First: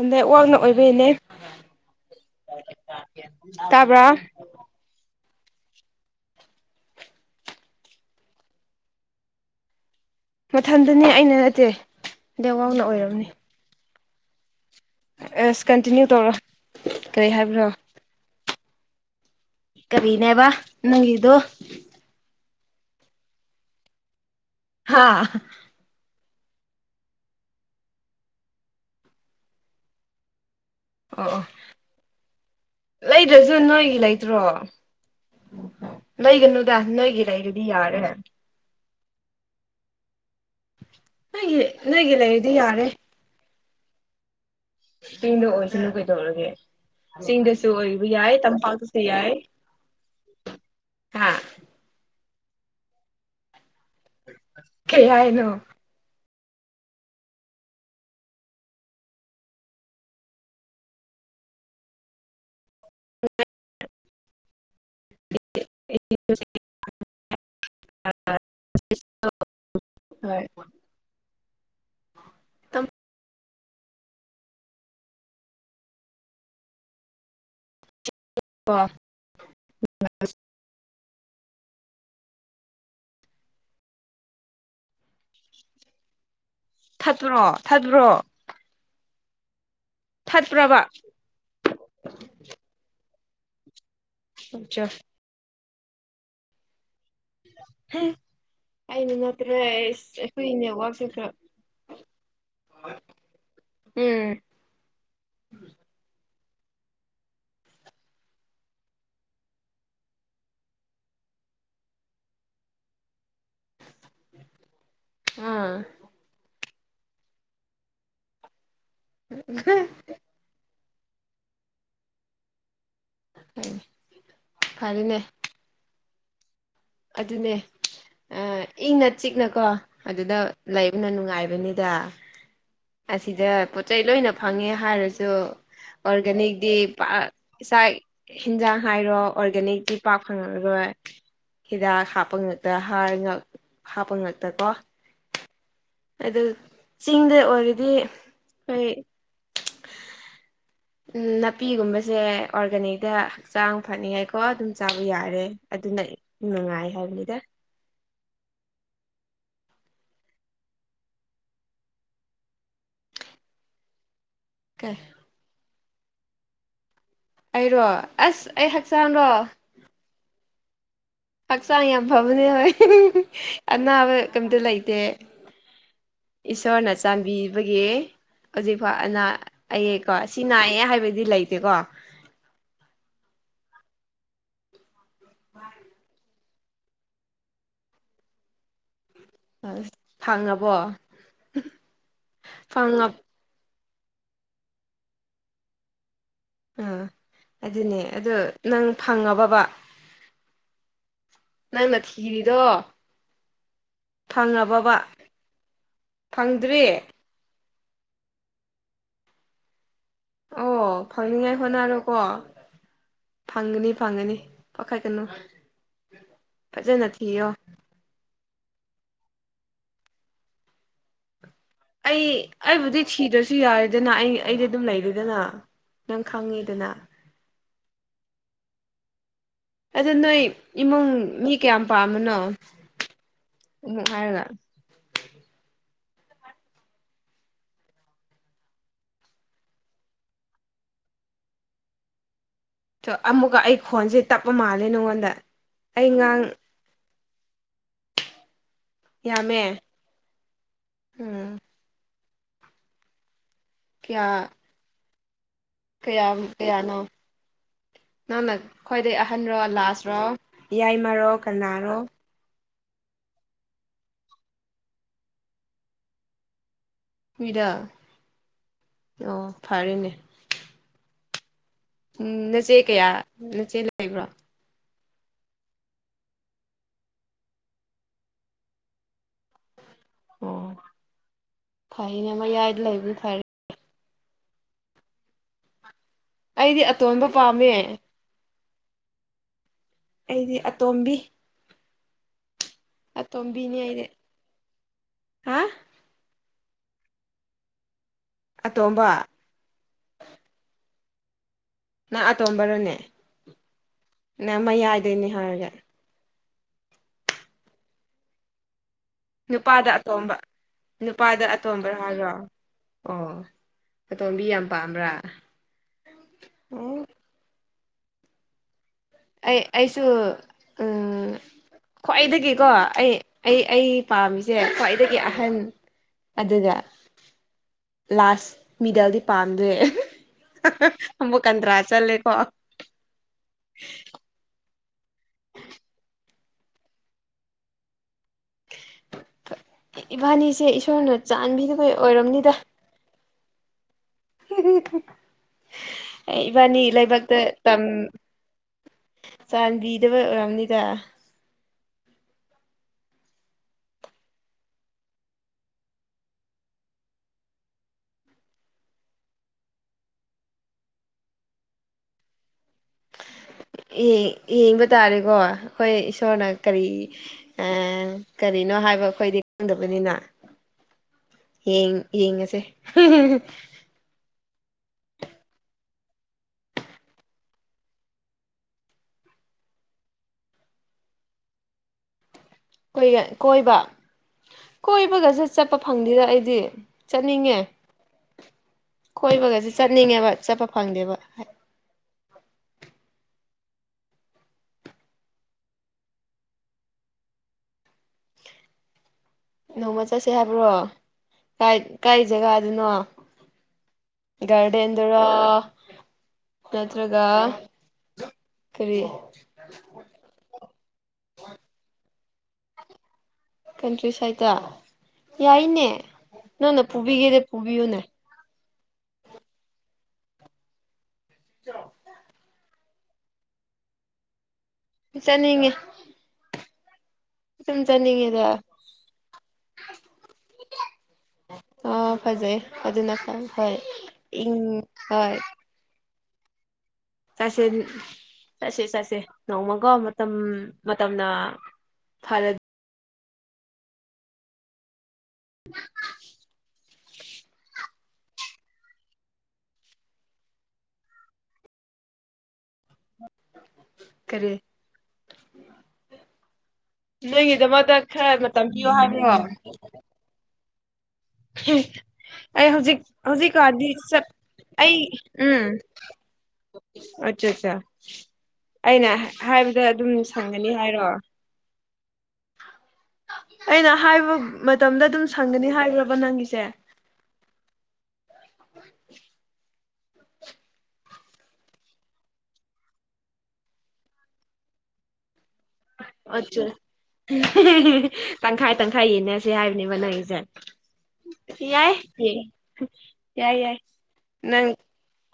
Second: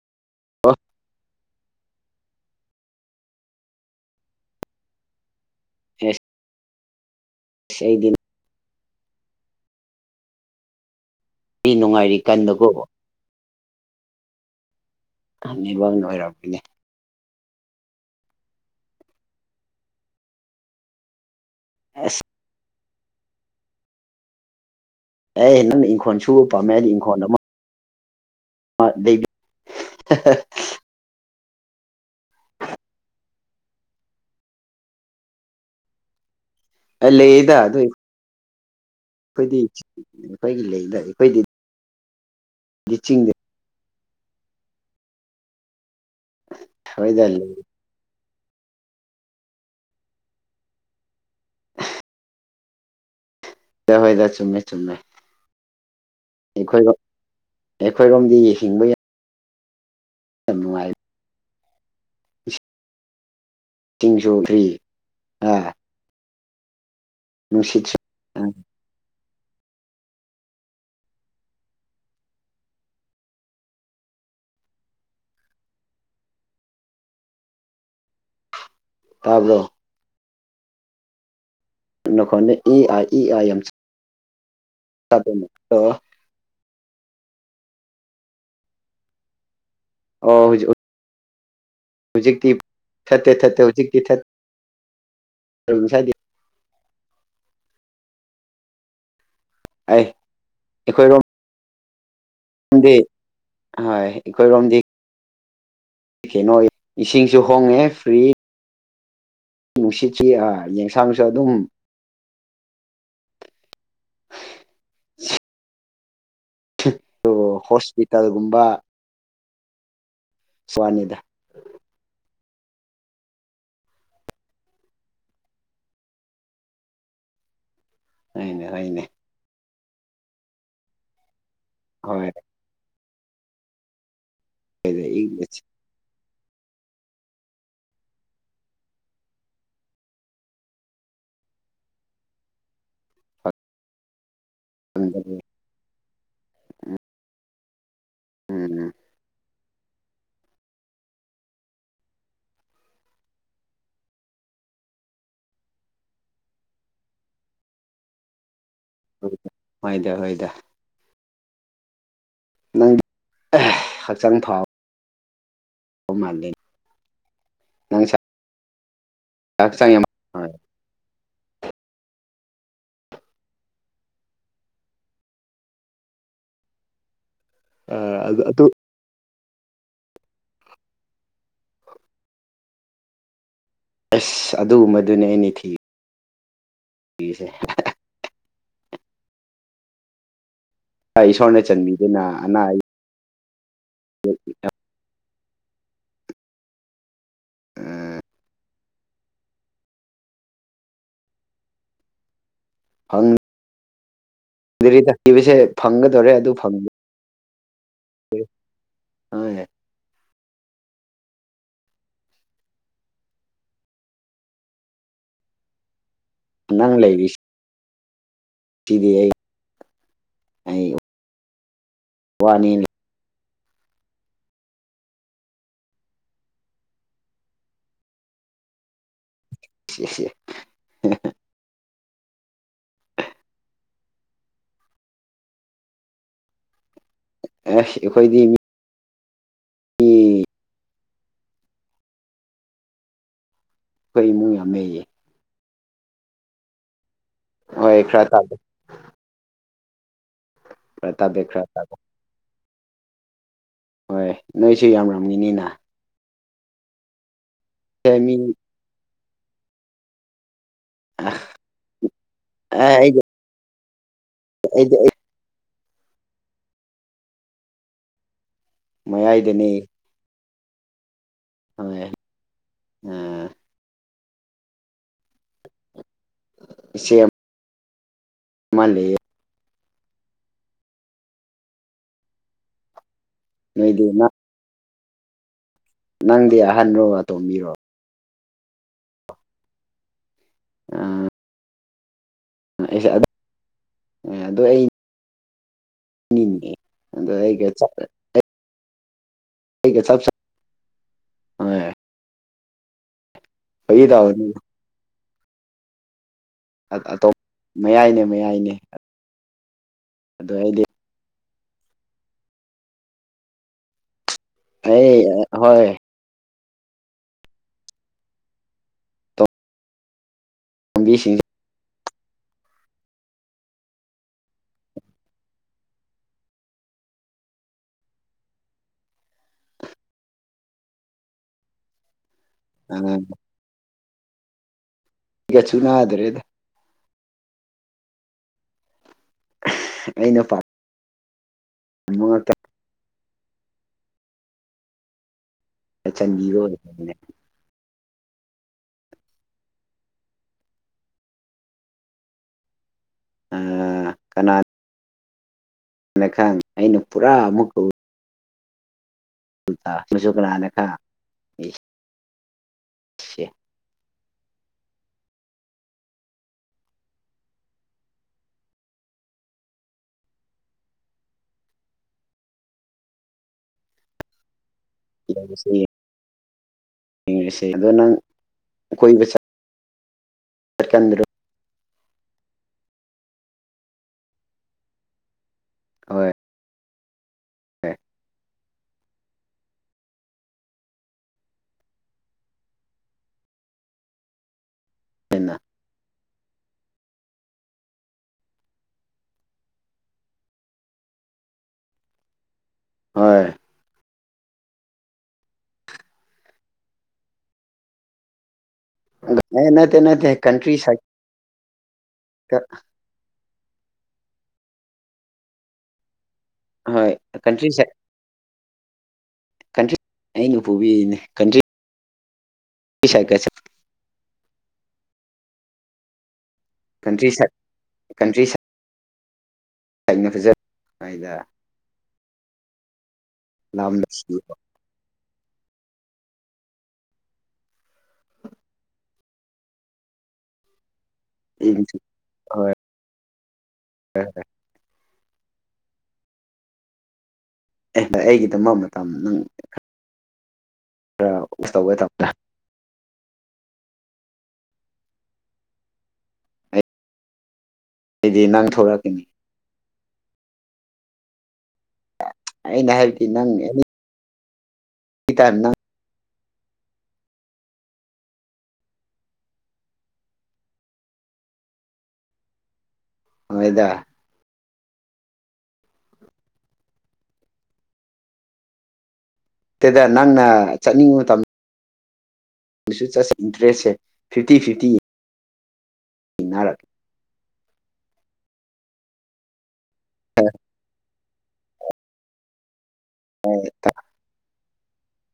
ꯑꯗꯨꯗ ꯋꯥꯋꯡꯅ ꯑꯣ ꯑꯣꯏꯕ ꯏꯅꯦ ꯇꯥꯕ꯭ꯔ ꯌꯦ ꯏꯁꯩꯩꯗꯅ ꯃꯊꯟꯗꯨꯅꯦ ꯑꯩꯅ ꯅꯠꯇꯦ ꯃꯤ ꯅꯨꯡꯉꯥꯏꯔꯤ ꯂꯩꯦꯋꯥꯡꯅ ꯀꯟꯕꯀꯣ ꯑꯣꯏꯔꯝꯅꯤ ꯑꯁ ꯀꯟꯇꯤꯅ꯭ꯌꯨ ꯅꯦꯠꯋꯥꯛꯅ ꯇꯧꯔꯣ ꯑꯣꯏꯔꯝꯃꯤꯅꯦ ꯀꯔꯤ ꯍꯥꯏꯕ꯭ꯔꯣ ꯀꯔꯤꯅꯦꯕ ꯅꯪꯗꯨꯣ ꯑꯁ ꯍꯥ ꯑꯦ ꯅꯪꯅ ꯏꯪꯈꯣꯜ ꯁꯨꯕ ꯄꯥꯝꯃꯦ ꯑꯩꯗꯤ ꯏꯪꯈꯣꯜ ꯑꯃ ꯑꯕꯤ ꯑꯣ ꯑ ꯂꯩꯗ꯭ꯔꯁꯨ ꯅꯣꯏꯒꯤ ꯂꯩꯇ꯭ꯔꯣ ꯂꯩꯒꯅꯨ ꯗꯅꯒꯔꯏ ꯑꯗꯨꯗꯤ ꯌꯥꯔꯦ ꯐꯗꯤ ꯄꯩꯒꯤ ꯂꯩꯦ ꯏꯗ ꯅꯒꯤ ꯅꯪꯒꯤ ꯂꯩ ꯏꯗꯤ ꯌꯥꯔꯦ ꯆꯤꯡꯗ ꯆꯤꯡꯗ ꯑꯣꯏꯁꯅꯨ ꯀꯩꯗꯧꯔꯒꯦ ꯍꯣꯏꯗ ꯂꯩꯗ ꯆꯤꯡꯗꯁꯨ ꯑꯣꯏꯔꯤꯕ ꯌꯥꯏ ꯇꯝꯄꯥꯛꯥꯎ ꯆ ꯁꯤ ꯍꯥ ꯗ ꯍꯣꯏꯗ ꯆꯨꯝꯃꯦ ꯆꯨꯝꯃꯦ ꯀꯩ ꯍꯥꯏꯅꯣ ꯑꯩꯈꯣꯏꯣ ꯑꯩꯈꯣꯏꯔꯣꯝꯗꯤ ꯌꯦ ꯍꯤꯡꯕ ꯌꯥꯏ ꯊꯅꯨꯡꯉꯥꯏ [inaudible] ꯍ ꯁꯤꯡꯁꯨꯣ ꯐ꯭ꯔꯤ ꯑꯥ [unintelligible] ꯑ ꯅꯨꯡꯁꯤꯠ ꯍꯣꯏ ꯇꯥꯕ꯭ꯔꯣ ꯑ ꯅꯈ ꯏ ꯑꯥꯏ ꯏ ꯑꯥꯏ ꯌꯥꯝꯣ [unintelligible] ꯊꯥꯠꯇ꯭ꯔꯣ ꯊꯥꯠꯇ꯭ꯔꯣ ꯑꯣ ꯍꯧꯖꯤꯛ ꯊꯠꯄ꯭ꯔꯕ ꯊꯠꯇ ꯊꯠꯇ ꯍꯧꯖꯤꯛ ꯑꯆꯥꯥ ꯁꯥꯏꯗꯤ ꯑꯩꯅ ꯑꯩ ꯅꯠꯇ꯭ꯔꯦꯁ ꯑꯩꯈꯣꯏ ꯅꯦꯠꯋꯋꯥꯛꯁꯤ ꯈ꯭ꯔ ꯝꯗꯤ ꯍꯣꯏ ꯎꯝ ꯑꯩꯈꯣꯏꯔꯣꯝꯗꯤ ꯀꯩꯅꯣ ꯏꯁꯤꯡꯁꯨ ꯍꯣꯡꯉꯦ ꯐ꯭ꯔꯤ ꯅꯨꯡꯁꯤꯠꯁꯤ ꯌꯦꯁꯥꯡꯁꯨ ꯑꯗꯨꯝ ꯑꯥ ꯍꯣꯁꯄꯤꯇꯥꯜꯒꯨꯝꯕ [inaudible] ꯁ꯭ꯋꯥꯅꯤꯗ ꯐꯔꯤꯅꯦ ꯑꯗꯨꯅꯦ ꯍꯣꯏꯅꯦ ꯍꯣꯏꯅꯦ ꯏꯪꯅ ꯆꯤꯛꯅꯀꯣ ꯑꯗꯨꯗ ꯂꯩꯕꯅ ꯅꯨꯡꯉꯥꯏꯕ ꯍꯥꯏꯕꯅꯤꯗ ꯍꯣꯏ ꯑꯁꯤꯗ ꯄꯣꯠ ꯆꯩ ꯂꯣꯏꯅ ꯐꯪꯉꯦ ꯍꯥꯏꯔꯁꯨ ꯑꯣꯔꯒꯥꯅꯤꯛꯇꯤ ꯄꯥꯛ ꯆꯥꯛ ꯏꯟꯖꯥꯡ ꯍꯥꯏꯔꯣ ꯑꯣꯔꯒꯥꯅꯤꯛꯇꯤ ꯄꯥꯛ ꯐꯪꯉꯔꯣꯏ ꯍꯤꯗꯥꯛ ꯍꯥꯞꯄ ꯉꯛꯇ ꯍꯥꯔ ꯍꯥꯞꯄ ꯉ ꯍ ꯑꯗꯨ ꯆꯤꯡꯗ ꯑꯣꯏꯔꯗꯤ ꯎꯝ ꯑꯩꯣꯏ [unintelligible] ꯎ ꯅꯥꯄꯤꯒꯨꯝꯕꯁꯦ ꯑꯣꯔꯒꯥꯅꯤꯛꯇ ꯍꯛꯆꯥꯡ ꯐꯅꯤꯡꯉꯥꯏꯀꯣ ꯑꯗꯨꯝ ꯆꯥꯕ ꯌꯥꯔꯦ ꯑꯗꯨꯅ ꯅꯨꯡꯉꯥꯏ ꯍꯥꯏꯕꯅꯤꯗ ꯍ ꯍꯣꯏꯗ ꯍꯣꯏꯗ ꯅꯪꯗꯤ ꯍꯛꯆꯥꯡ ꯐꯥꯎ ꯍ ꯃꯥꯗ ꯑꯩꯔꯣ ꯑꯁ ꯑꯩ ꯍꯛꯆꯥꯡꯔꯣ ꯍꯛꯆꯥꯡ ꯌꯥꯝ ꯍꯣꯏ ꯍꯛꯆꯥꯡ ꯌꯥꯝ ꯐꯕꯅꯦ ꯍꯣꯏ ꯑꯅꯥꯕ ꯀꯩꯝꯇ ꯂꯩꯇꯦ ꯏꯁꯣꯔꯅ ꯆꯥꯟꯕꯤꯕꯒꯤ ꯑꯗꯨ ꯑꯗꯨ ꯍꯧꯖꯤꯛꯐꯥꯎ ꯑꯅꯥ ꯑꯩꯀꯣ ꯁꯤ ꯅꯥꯏꯌꯦ ꯍꯥꯏꯕꯗꯤ ꯂꯩꯇꯦꯀꯣ ꯑꯦꯁ ꯑꯗꯨꯒꯨꯝꯕꯗꯨꯅꯦ ꯑꯩꯅ ꯊꯤꯔꯤꯁꯦ ꯌꯦꯁꯦ ꯑ ꯊꯥꯡꯉ [unintelligible] ꯏꯁꯣꯔꯅ ꯆꯟꯕꯤꯗꯨꯅ ꯑꯅꯥ ꯑꯌꯦꯛ ꯐꯪꯉ ꯍ ꯑꯥ ꯑꯗꯨꯅꯦ ꯑꯗꯨ ꯅꯪ ꯐꯪꯉꯕꯕꯥ ꯅꯪꯅ ꯊꯤꯔꯤꯗꯣ ꯐꯪꯉꯕꯕ ꯕꯁꯦ ꯐꯪꯒꯗꯣꯔꯦ ꯑꯗꯨ ꯐꯪ [unintelligible] ꯐꯪꯗ꯭ꯔꯤ ꯑ ꯑꯣ ꯐꯪꯅꯤꯉꯥꯏ ꯍꯣꯅꯔꯣ ꯀꯣ ꯐꯪꯒꯅꯤ ꯐꯪꯒꯅꯤ ꯄꯈꯥꯠ ꯀꯅꯣ ꯐꯖꯅ ꯊꯤꯌꯣ ꯁꯤꯗꯤ ꯑꯩ ꯑꯩꯕꯨꯗꯤ ꯊꯤꯗꯣꯏꯁꯤ ꯁꯤ ꯌꯥꯔꯦꯗꯅ ꯑꯩ ꯑꯩꯗꯤ ꯑꯗꯨꯝ ꯂꯩꯔꯦꯗꯅ ꯅꯪ ꯈꯪꯉꯦꯗꯅ ꯑꯗ ꯂꯩꯁꯦ ꯅꯣꯏ ꯏꯃꯨꯡ ꯑꯁ ꯃꯤ ꯀꯌꯥꯝ ꯄꯥꯝꯕꯅꯣ [unintelligible] ꯎꯝ ꯍꯥꯌꯔꯒꯥ ꯑꯦ ꯑꯩꯈꯣꯏꯗꯤ ꯃꯤ ꯑꯩꯈꯣꯏ ꯑꯣ ꯑꯃꯨꯛꯀ ꯑꯩ ꯈꯣꯟꯁꯦ ꯇꯞꯄ ꯏꯃꯨꯡ ꯃꯥꯜꯂꯦ ꯌꯥꯝꯃꯦꯌꯦ ꯅꯉꯣꯟꯗ ꯑꯩ ꯉꯥꯡ ꯑꯣ ꯏ ꯈꯔ ꯊꯥꯗꯦ ꯌꯥꯝꯃꯦ ꯄ ꯇꯞ ꯎꯝ ꯗꯦ꯭ꯔ ꯇꯕ [unintelligible] ꯀꯌꯥ ꯍꯣꯏ ꯅꯣꯏꯁꯨꯦ ꯌꯥꯝꯔꯝꯃꯤꯅꯤꯅ ꯀꯌꯥ ꯀꯌꯥꯅꯣ ꯃꯤ ꯅꯪꯅ ꯈ꯭ꯋꯥꯏꯗꯒꯤꯩ ꯑꯍꯟꯔꯣ ꯂꯥꯁ꯭ꯔꯣ ꯌꯥꯏꯃꯣ ꯀꯅꯥꯔꯣ ꯑꯑꯩꯗꯤ ꯑꯗꯨꯗ ꯗ ꯑꯣ ꯃꯌꯥꯏꯗꯅꯦ ꯐꯔꯦꯅꯦ ꯍꯣꯏ ꯎꯝ ꯅꯆꯦ ꯀꯌꯥ ꯅꯆꯦ ꯂꯩꯕ꯭ꯔꯣ ꯏꯆꯦ ꯃꯥ ꯂꯩꯌꯦ ꯑꯣ ꯐꯩꯅꯦ ꯑꯃ ꯌꯥꯏꯗ ꯂꯩꯕ ꯐꯔꯦ ꯂꯩꯣꯏꯗꯤ ꯃꯥ ꯅꯪꯗꯤ ꯑꯩꯗꯤ ꯑꯍꯟꯔꯣ ꯑꯇꯣꯟꯕ ꯑꯇꯣꯝꯕꯤꯔꯣ ꯄꯥꯝꯃꯦ ꯑꯩꯗꯤ ꯑꯇꯣꯝꯕꯤ ꯑꯩꯁꯦ ꯑ ꯇꯣꯝꯕꯅꯤꯗꯦ ꯍꯥ ꯅꯤꯦ ꯑ ꯍꯒ ꯆ [unintelligible] ꯇꯣꯡꯝꯕ ꯆꯁ [unintelligible] ꯅꯪ ꯑꯇꯣꯝꯕꯔꯣꯅꯦ ꯐꯒꯤ ꯇꯧꯕꯅꯤ ꯅꯪ ꯃꯌꯥꯏꯗꯅꯦ ꯍꯥꯏꯔꯒꯦ ꯑꯇꯣꯞ ꯃꯌꯥꯏꯅꯦ ꯃꯌꯥꯏꯅꯦ ꯅꯨꯄꯥꯗ ꯑꯇꯣꯝꯕ ꯑꯗꯣ ꯑꯩꯗꯤ ꯅꯨꯄꯥꯗ ꯑꯇꯣꯝꯕ ꯍꯥꯏꯔꯣ ꯑꯣ ꯑꯇꯣꯝꯕꯤ ꯌꯥꯝ ꯄꯥꯝꯕ꯭ꯔꯥ ꯑꯦ ꯍꯣꯏ ꯑꯣ ꯑꯩ ꯑꯩꯁꯨꯁꯨ ꯇꯣꯝꯕꯤꯁꯤꯡꯁꯦ ꯈ꯭ꯋꯥꯏꯗꯒꯤꯀꯣ ꯑꯩ ꯑꯩ ꯑꯩ ꯄꯥꯝꯃꯤꯁꯦ ꯈ꯭ꯋꯥꯏꯗꯒꯤ ꯑꯍꯟ ꯑꯗꯨꯒ ꯂꯥꯁ ꯃꯤꯗꯜꯗꯤ ꯄꯥꯝꯗ꯭ꯔꯦ ꯕꯨ ꯀꯗ꯭ꯔꯥ ꯆꯜꯦꯀꯣ ꯎꯝ [inaudible] ꯏꯒ ꯆꯨꯅ꯭ꯔꯦꯗ ꯑꯩꯅ ꯏꯕꯥꯅꯤꯁꯦ ꯄꯥꯝꯕ ꯏꯁꯣꯔꯅ ꯆꯥꯟꯕꯤꯗꯕꯩ ꯑꯣꯏꯔꯝꯅꯤꯗ ꯉꯥꯛꯇ ꯆꯟꯕꯤꯕ ꯏꯕꯥꯅꯤ ꯑꯣꯏꯕꯅꯤꯅꯦ ꯂꯩꯥꯏꯕꯛꯇ ꯇꯝ ꯆꯥꯟꯕꯤꯗꯕ ꯑꯣꯏꯔꯝꯅꯤꯗ ꯀꯅꯥ ꯀꯅ ꯈꯥꯟ ꯑꯏꯩꯅ ꯄꯨꯔꯥ ꯑꯃꯨꯀ ꯃꯁꯨ ꯀꯅꯥꯥꯅꯦ ꯈ ꯁꯤ ꯌꯦꯡꯕ ꯇꯥꯔꯦꯀꯣ ꯑꯩꯈꯣꯏ ꯏꯁꯣꯔꯅ ꯀꯔꯤ ꯀꯔꯤ ꯀꯩꯅꯣ ꯍꯥꯏꯕ ꯑꯩꯈꯣꯏꯗꯤ ꯈꯪꯗꯕꯅꯤꯅ [unintelligible] ꯌꯦꯡ ꯌꯦꯡꯉꯁꯦ ꯌꯦꯡꯁ ꯌꯦꯡꯁꯦ ꯑꯗꯣ ꯅꯪ ꯀꯣꯏꯕ ꯀꯦꯟꯗ꯭ꯔ ꯀꯣꯏꯕ ꯀꯣꯏꯕꯒꯁꯨ ꯆꯠꯄ ꯐꯪꯗꯦꯗ ꯍꯣꯏ ꯑꯩꯗꯤ ꯆꯠꯅꯤꯡꯉꯦ ꯀꯣꯏꯕꯒꯁꯦ ꯆꯠꯅꯤꯡꯉꯦꯕ ꯆꯠꯄ ꯐꯪꯗꯦꯕ ꯑꯟꯅ ꯅꯣꯡꯃ ꯆꯠꯁꯦ ꯍꯥꯏꯕ꯭ꯔꯣ ꯀꯥꯏ ꯖꯒꯥꯗꯨꯅꯣ ꯍꯣꯏ ꯒꯥꯔꯗꯦꯟꯗ꯭ꯔ ꯅꯠꯇ꯭ꯔꯒ ꯀꯔꯤ ꯅꯠꯇꯦ ꯅꯠꯇ ꯀꯟꯇ꯭ꯔꯤ ꯀꯟꯇ꯭ꯔꯤ ꯁꯥꯏꯠꯇ ꯌꯥꯏꯅꯦ ꯅꯪꯅ ꯍꯣꯏ ꯄꯨꯕꯤꯒꯦꯗ ꯀꯟꯇ꯭ꯔꯤ ꯁꯥꯏꯠ ꯄꯨꯕꯤꯌꯨꯅꯦ ꯀꯟꯇ꯭ꯔꯤ ꯑꯩꯅ ꯄꯨꯕꯤꯅꯦ ꯀꯟꯇ꯭ꯔꯤ ꯄꯤꯁꯥꯏ ꯀꯦꯁ ꯆꯠꯅꯤꯡꯉꯦ ꯀꯟꯇ꯭ꯔꯤ ꯁ ꯑꯗꯨꯝ ꯀꯟꯇ꯭ꯔꯤ ꯆꯠꯅꯤꯡꯉꯦꯗ ꯁ ꯂꯅꯖ ꯍꯥꯏꯗ ꯑ ꯐꯖꯩ ꯑꯗꯨꯅ ꯐ ꯂꯝ ꯍꯣꯏꯪ ꯍꯣꯏ ꯆꯁꯦ ꯆꯠꯁꯦ ꯆꯠꯁꯦ ꯅꯣꯡꯃꯒ ꯃꯇꯝ ꯇꯝꯅ ꯐꯥ ꯍꯣꯏ ꯍ [inaudible] ꯑꯦ ꯑꯩꯒꯤꯗꯃ ꯃꯇꯝ ꯅꯪ ꯈꯔ ꯎꯁ ꯇꯧꯒꯦ ꯇꯧꯕꯅꯤꯗꯥ ꯀꯦ ꯅꯗ ꯃꯥ ꯈꯔ ꯑꯩꯗꯤ ꯃꯇꯝ ꯅꯪ ꯄꯤꯌꯣ ꯊꯣꯛꯂꯛꯀꯅꯤ ꯍꯥꯏꯕꯣ ꯑꯩ ꯑꯩꯅ ꯍꯧꯖꯤꯛ ꯍꯥꯏꯕꯗꯤ ꯅꯪ ꯑꯦꯅꯤ ꯍꯧꯖꯤꯛꯀꯗꯤꯠ ꯑꯩ ꯇꯥꯏꯝ ꯎꯝ ꯅꯪ ꯑꯆꯥꯆꯥ ꯑꯩꯅ ꯍꯥꯏꯕꯗ ꯑꯗꯨꯝ ꯁꯪꯒꯅꯤ ꯍꯥꯏꯔꯣ [inaudible] ꯑꯩꯅ ꯍꯣꯏꯗ ꯍꯥꯏꯕ ꯃꯇꯝꯗ ꯑꯗꯨꯝ ꯁꯪꯒꯅꯤ ꯍꯥꯏꯈ꯭ꯔ ꯕꯅꯪꯁꯦ ꯇꯦꯗ ꯅꯪꯅ ꯆꯠꯅꯤꯡꯉꯕ ꯃꯇꯝ ꯑꯗꯨꯁꯨ ꯆꯠꯁꯤ ꯏꯟꯇꯔꯦꯁꯁꯦ ꯐꯤꯐꯇꯤ ꯐꯤꯐꯇꯤ ꯑ ꯌꯦꯡꯅꯔꯛ ꯇꯪꯈꯥꯏ ꯇꯪꯈꯥꯏ ꯌꯦꯅꯦꯁꯦ ꯍꯥꯏꯕ ꯕꯅꯥꯖ ꯌꯥꯏ ꯌꯦ ꯌꯥꯏ ꯌꯥꯏ ꯅꯪ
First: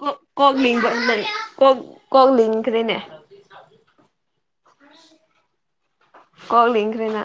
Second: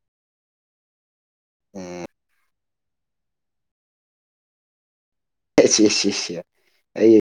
ꯀꯣꯛ ꯀꯣꯛꯅꯤꯡꯕ ꯅꯪ ꯀ ꯀꯣꯒ ꯂ ꯀꯗꯅꯦ [inaudible] ꯁꯤ ꯁꯤ ꯁꯤ ꯀꯣꯂꯤꯈ꯭ꯔꯦꯅ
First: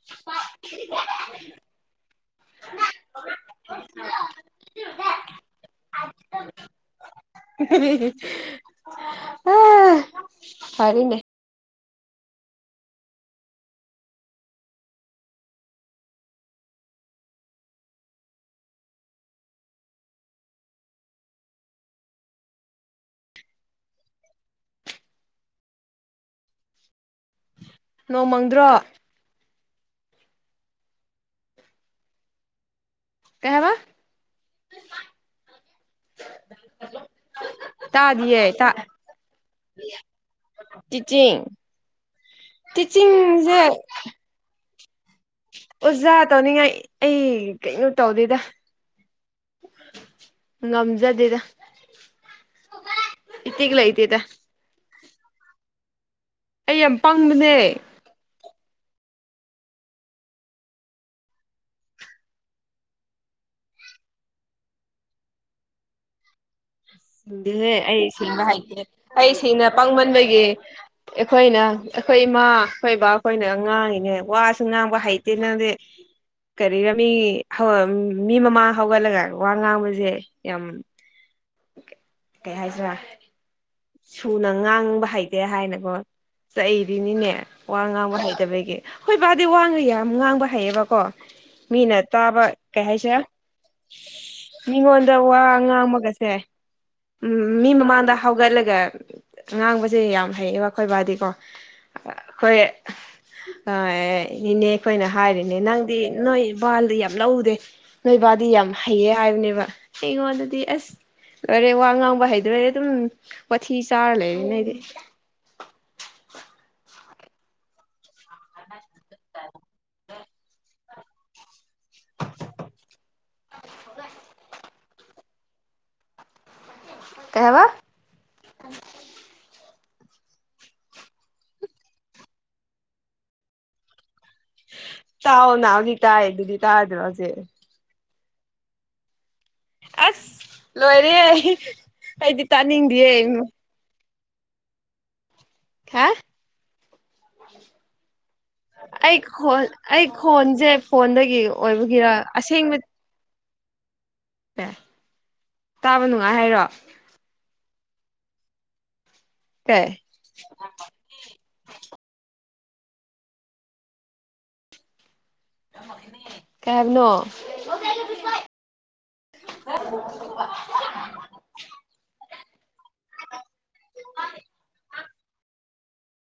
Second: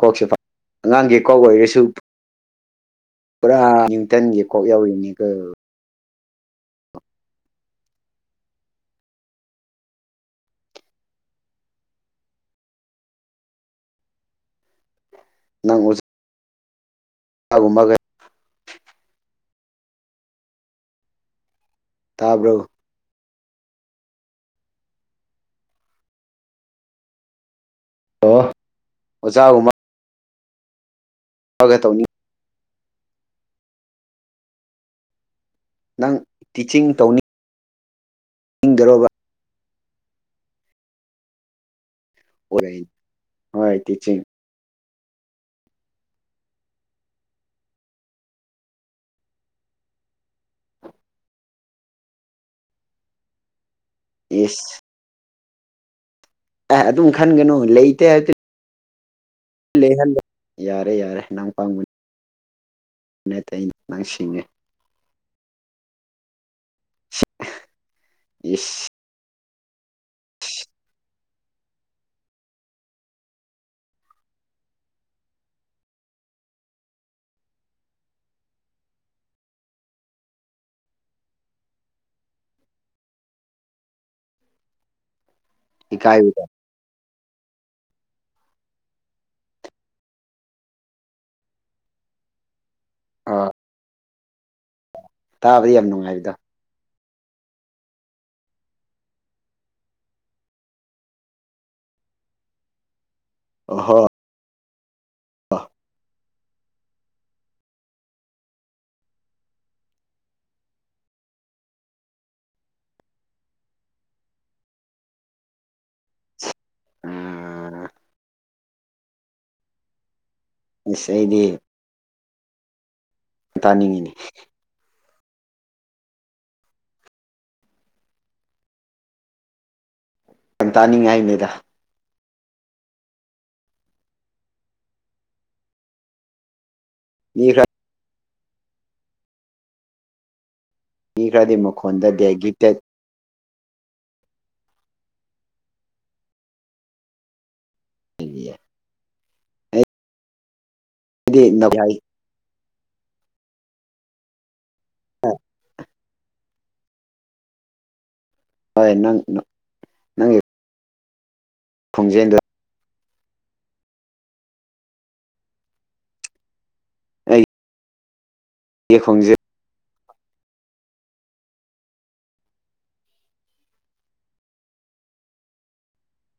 ꯀꯣꯛꯁꯦ ꯑꯉꯥꯡꯒꯤ ꯀꯣꯛ ꯑꯣꯏꯔꯁꯨ ꯄꯨꯔꯥ ꯅ꯭ꯌꯨꯇꯟꯒꯤ ꯀꯣꯛ ꯌꯧꯔꯤꯅꯦꯒ ꯎ ꯑ ꯐꯔꯅꯦ ꯅꯪ ꯑꯣ ꯀꯒꯨꯝꯕꯒ ꯇꯥꯕ꯭ꯔꯣ ꯑꯣ ꯅꯣꯡꯃꯪꯗ꯭ꯔꯣ ꯁ꯭ꯋꯥꯒ ꯇꯧꯅꯤ ꯀꯩꯋꯥ ꯅꯪ ꯇꯤꯆꯤꯡ ꯇꯧꯅꯤ ꯇꯥꯗꯌꯦ ꯇꯥ ꯇꯤꯆꯤꯡ ꯑꯣꯏꯔꯛꯏ ꯇꯤꯆꯤꯡꯁꯦ ꯍꯣꯏ ꯇꯤꯆꯤꯡ ꯑꯣꯖꯥ ꯇꯧꯅꯤꯡꯉꯥꯏ ꯑꯩ ꯀꯩꯅꯣ ꯇꯧꯗꯦꯗ ꯉꯝꯖꯗꯦꯗ ꯏꯠꯇꯒꯂ ꯏꯁ ꯑꯩ ꯑꯦ ꯌꯥꯝ ꯑꯗꯨꯝ ꯈꯟꯒꯅꯨ ꯄꯪꯕꯅꯦ ꯂꯩꯇꯦ ꯍꯥꯏ ꯂꯩꯍꯜꯂ ꯌꯥꯔꯦ ꯌꯥꯔꯦ ꯅꯪ ꯄꯪꯕꯅꯤ ꯅꯇꯩꯁꯤꯡꯉꯤ ꯍꯦ ꯑꯩ ꯁꯤꯁꯤꯡꯕ ꯍꯥꯏꯇꯦ ꯏꯁ ꯑꯩ ꯁꯤꯅ ꯄꯥꯡꯃꯟꯕꯒꯤ ꯑꯩꯈꯣꯏꯅ ꯑꯩꯈꯣꯏ ꯏꯃꯥ ꯑꯩꯈꯣꯏ ꯕꯥꯈꯣꯏꯅ ꯉꯥꯡꯉꯤꯅꯦ ꯋꯥꯁꯨ ꯉꯥꯡꯕ ꯍꯩꯇꯦ ꯅꯪꯗꯤ ꯀꯔꯤꯔꯃꯤ ꯃꯤ ꯃꯃꯥꯡ ꯍꯧꯒꯠꯂꯒ ꯋꯥ ꯉꯥꯡꯕꯁꯦ ꯌꯥꯝ ꯀꯩ ꯍꯥꯏꯁꯤꯔꯥ ꯁꯨꯅ ꯉꯥꯡꯕ ꯍꯥꯏ ꯑꯦ ꯍꯥꯏꯅꯀꯣ ꯏꯀꯥꯏ ꯆꯏꯔꯤꯅꯤꯅꯦ ꯋꯥ ꯉꯥꯡꯕ ꯍꯩꯇꯕꯒꯤ ꯍꯣꯏ ꯕꯥꯗꯤ ꯋꯥꯅ ꯌꯥꯝ ꯉꯥꯡꯕ ꯍꯩꯌꯦꯕꯀꯣ ꯃꯤꯅ ꯇꯥꯕ ꯀꯩ ꯍꯥꯏꯁꯦ ꯑ ꯃꯤꯉꯣꯟꯗ ꯋꯥ ꯇꯥꯕꯗ ꯌꯥꯝ ꯅꯨꯡꯉꯥꯏꯕꯗꯣ ꯉꯥꯡꯃꯒꯁꯦ ꯎꯝ ꯃꯤ ꯃꯃꯥꯟꯗ ꯍꯥꯎꯒꯂ ꯑꯗꯨꯒ ꯉꯥꯡꯕꯁꯦ ꯌꯥꯝ ꯍꯩꯌꯦ ꯋꯥꯈꯣꯏꯕꯥꯗꯤꯀꯣ ꯑꯩꯈꯣꯏ ꯑ ꯑꯍꯣ ꯏꯅꯦ ꯑꯩꯈꯣꯏꯅ ꯍꯥꯏꯔꯤꯅꯦ ꯅꯪꯗꯤ ꯅꯣꯏ ꯕꯥꯜꯗꯤ ꯌꯥꯝ ꯂꯧꯗꯦ ꯅꯣꯏꯕꯥꯜꯗꯤ ꯌꯥꯝ ꯍꯩꯌꯦ ꯍꯥꯏꯕꯅꯦꯕ ꯑꯩꯉꯣꯟꯗꯗꯤ ꯑꯁ꯫ ꯂꯣꯏꯔꯦ ꯋꯥ ꯉꯥꯡꯕ ꯍꯩꯗ꯭ꯔꯦ ꯑꯗꯨꯝ ꯋꯥꯊꯤ ꯆꯥꯔ ꯂꯩꯔꯤꯅꯦ ꯑꯩꯗꯤ꯫ ꯑꯥ꯫ ꯑꯁ ꯑꯩꯗꯤ꯫ ꯇꯥꯅꯤꯡꯉꯤꯅꯤ꯫ ꯀꯩꯍꯥꯏꯕ꯫ ꯌꯥꯝ ꯇꯥꯅꯤꯡꯉꯤ ꯍꯏꯝꯅꯦꯗ꯫ ꯇꯥꯎꯑꯣꯅ ꯍꯧꯖꯤꯛ ꯇꯥꯏꯗꯨꯗꯤ ꯇꯥꯗ꯭ꯔꯣꯁꯦ꯫ ꯃꯤ ꯈꯔ ꯑꯁ ꯂꯣꯏꯔꯦ ꯃꯤ ꯑꯩ ꯈꯔꯗꯤ ꯃꯈꯣꯟꯗ ꯗꯦ ꯑꯩꯗꯤ ꯒꯤꯐꯇꯦꯠ ꯇꯥꯅꯤꯡꯗꯌꯦ ꯫ ꯍꯥ ꯍꯥꯏꯗꯤ ꯑꯩ꯫ ꯈꯣꯟ ꯑꯩ ꯈꯣꯟꯁꯦ ꯐꯣꯟꯗꯒꯤ ꯑꯣꯏꯕꯒꯤꯔ ꯑꯁꯦꯡꯕ꯫ [unintelligible] ꯑꯣ꯫ ꯇꯥꯕ ꯅꯨꯡꯉꯥꯏ ꯍꯥꯏꯔꯣ꯫ ꯍꯣꯏ ꯅꯪ꯫ ꯀꯩ꯫ ꯈꯣꯡꯖꯦꯜꯗꯣ꯫ ꯀꯩ ꯍꯥꯏꯕꯅꯣ꯫ ꯌꯦ ꯈꯣꯡꯖꯦꯟ꯫ [unintelligible] [unintelligible]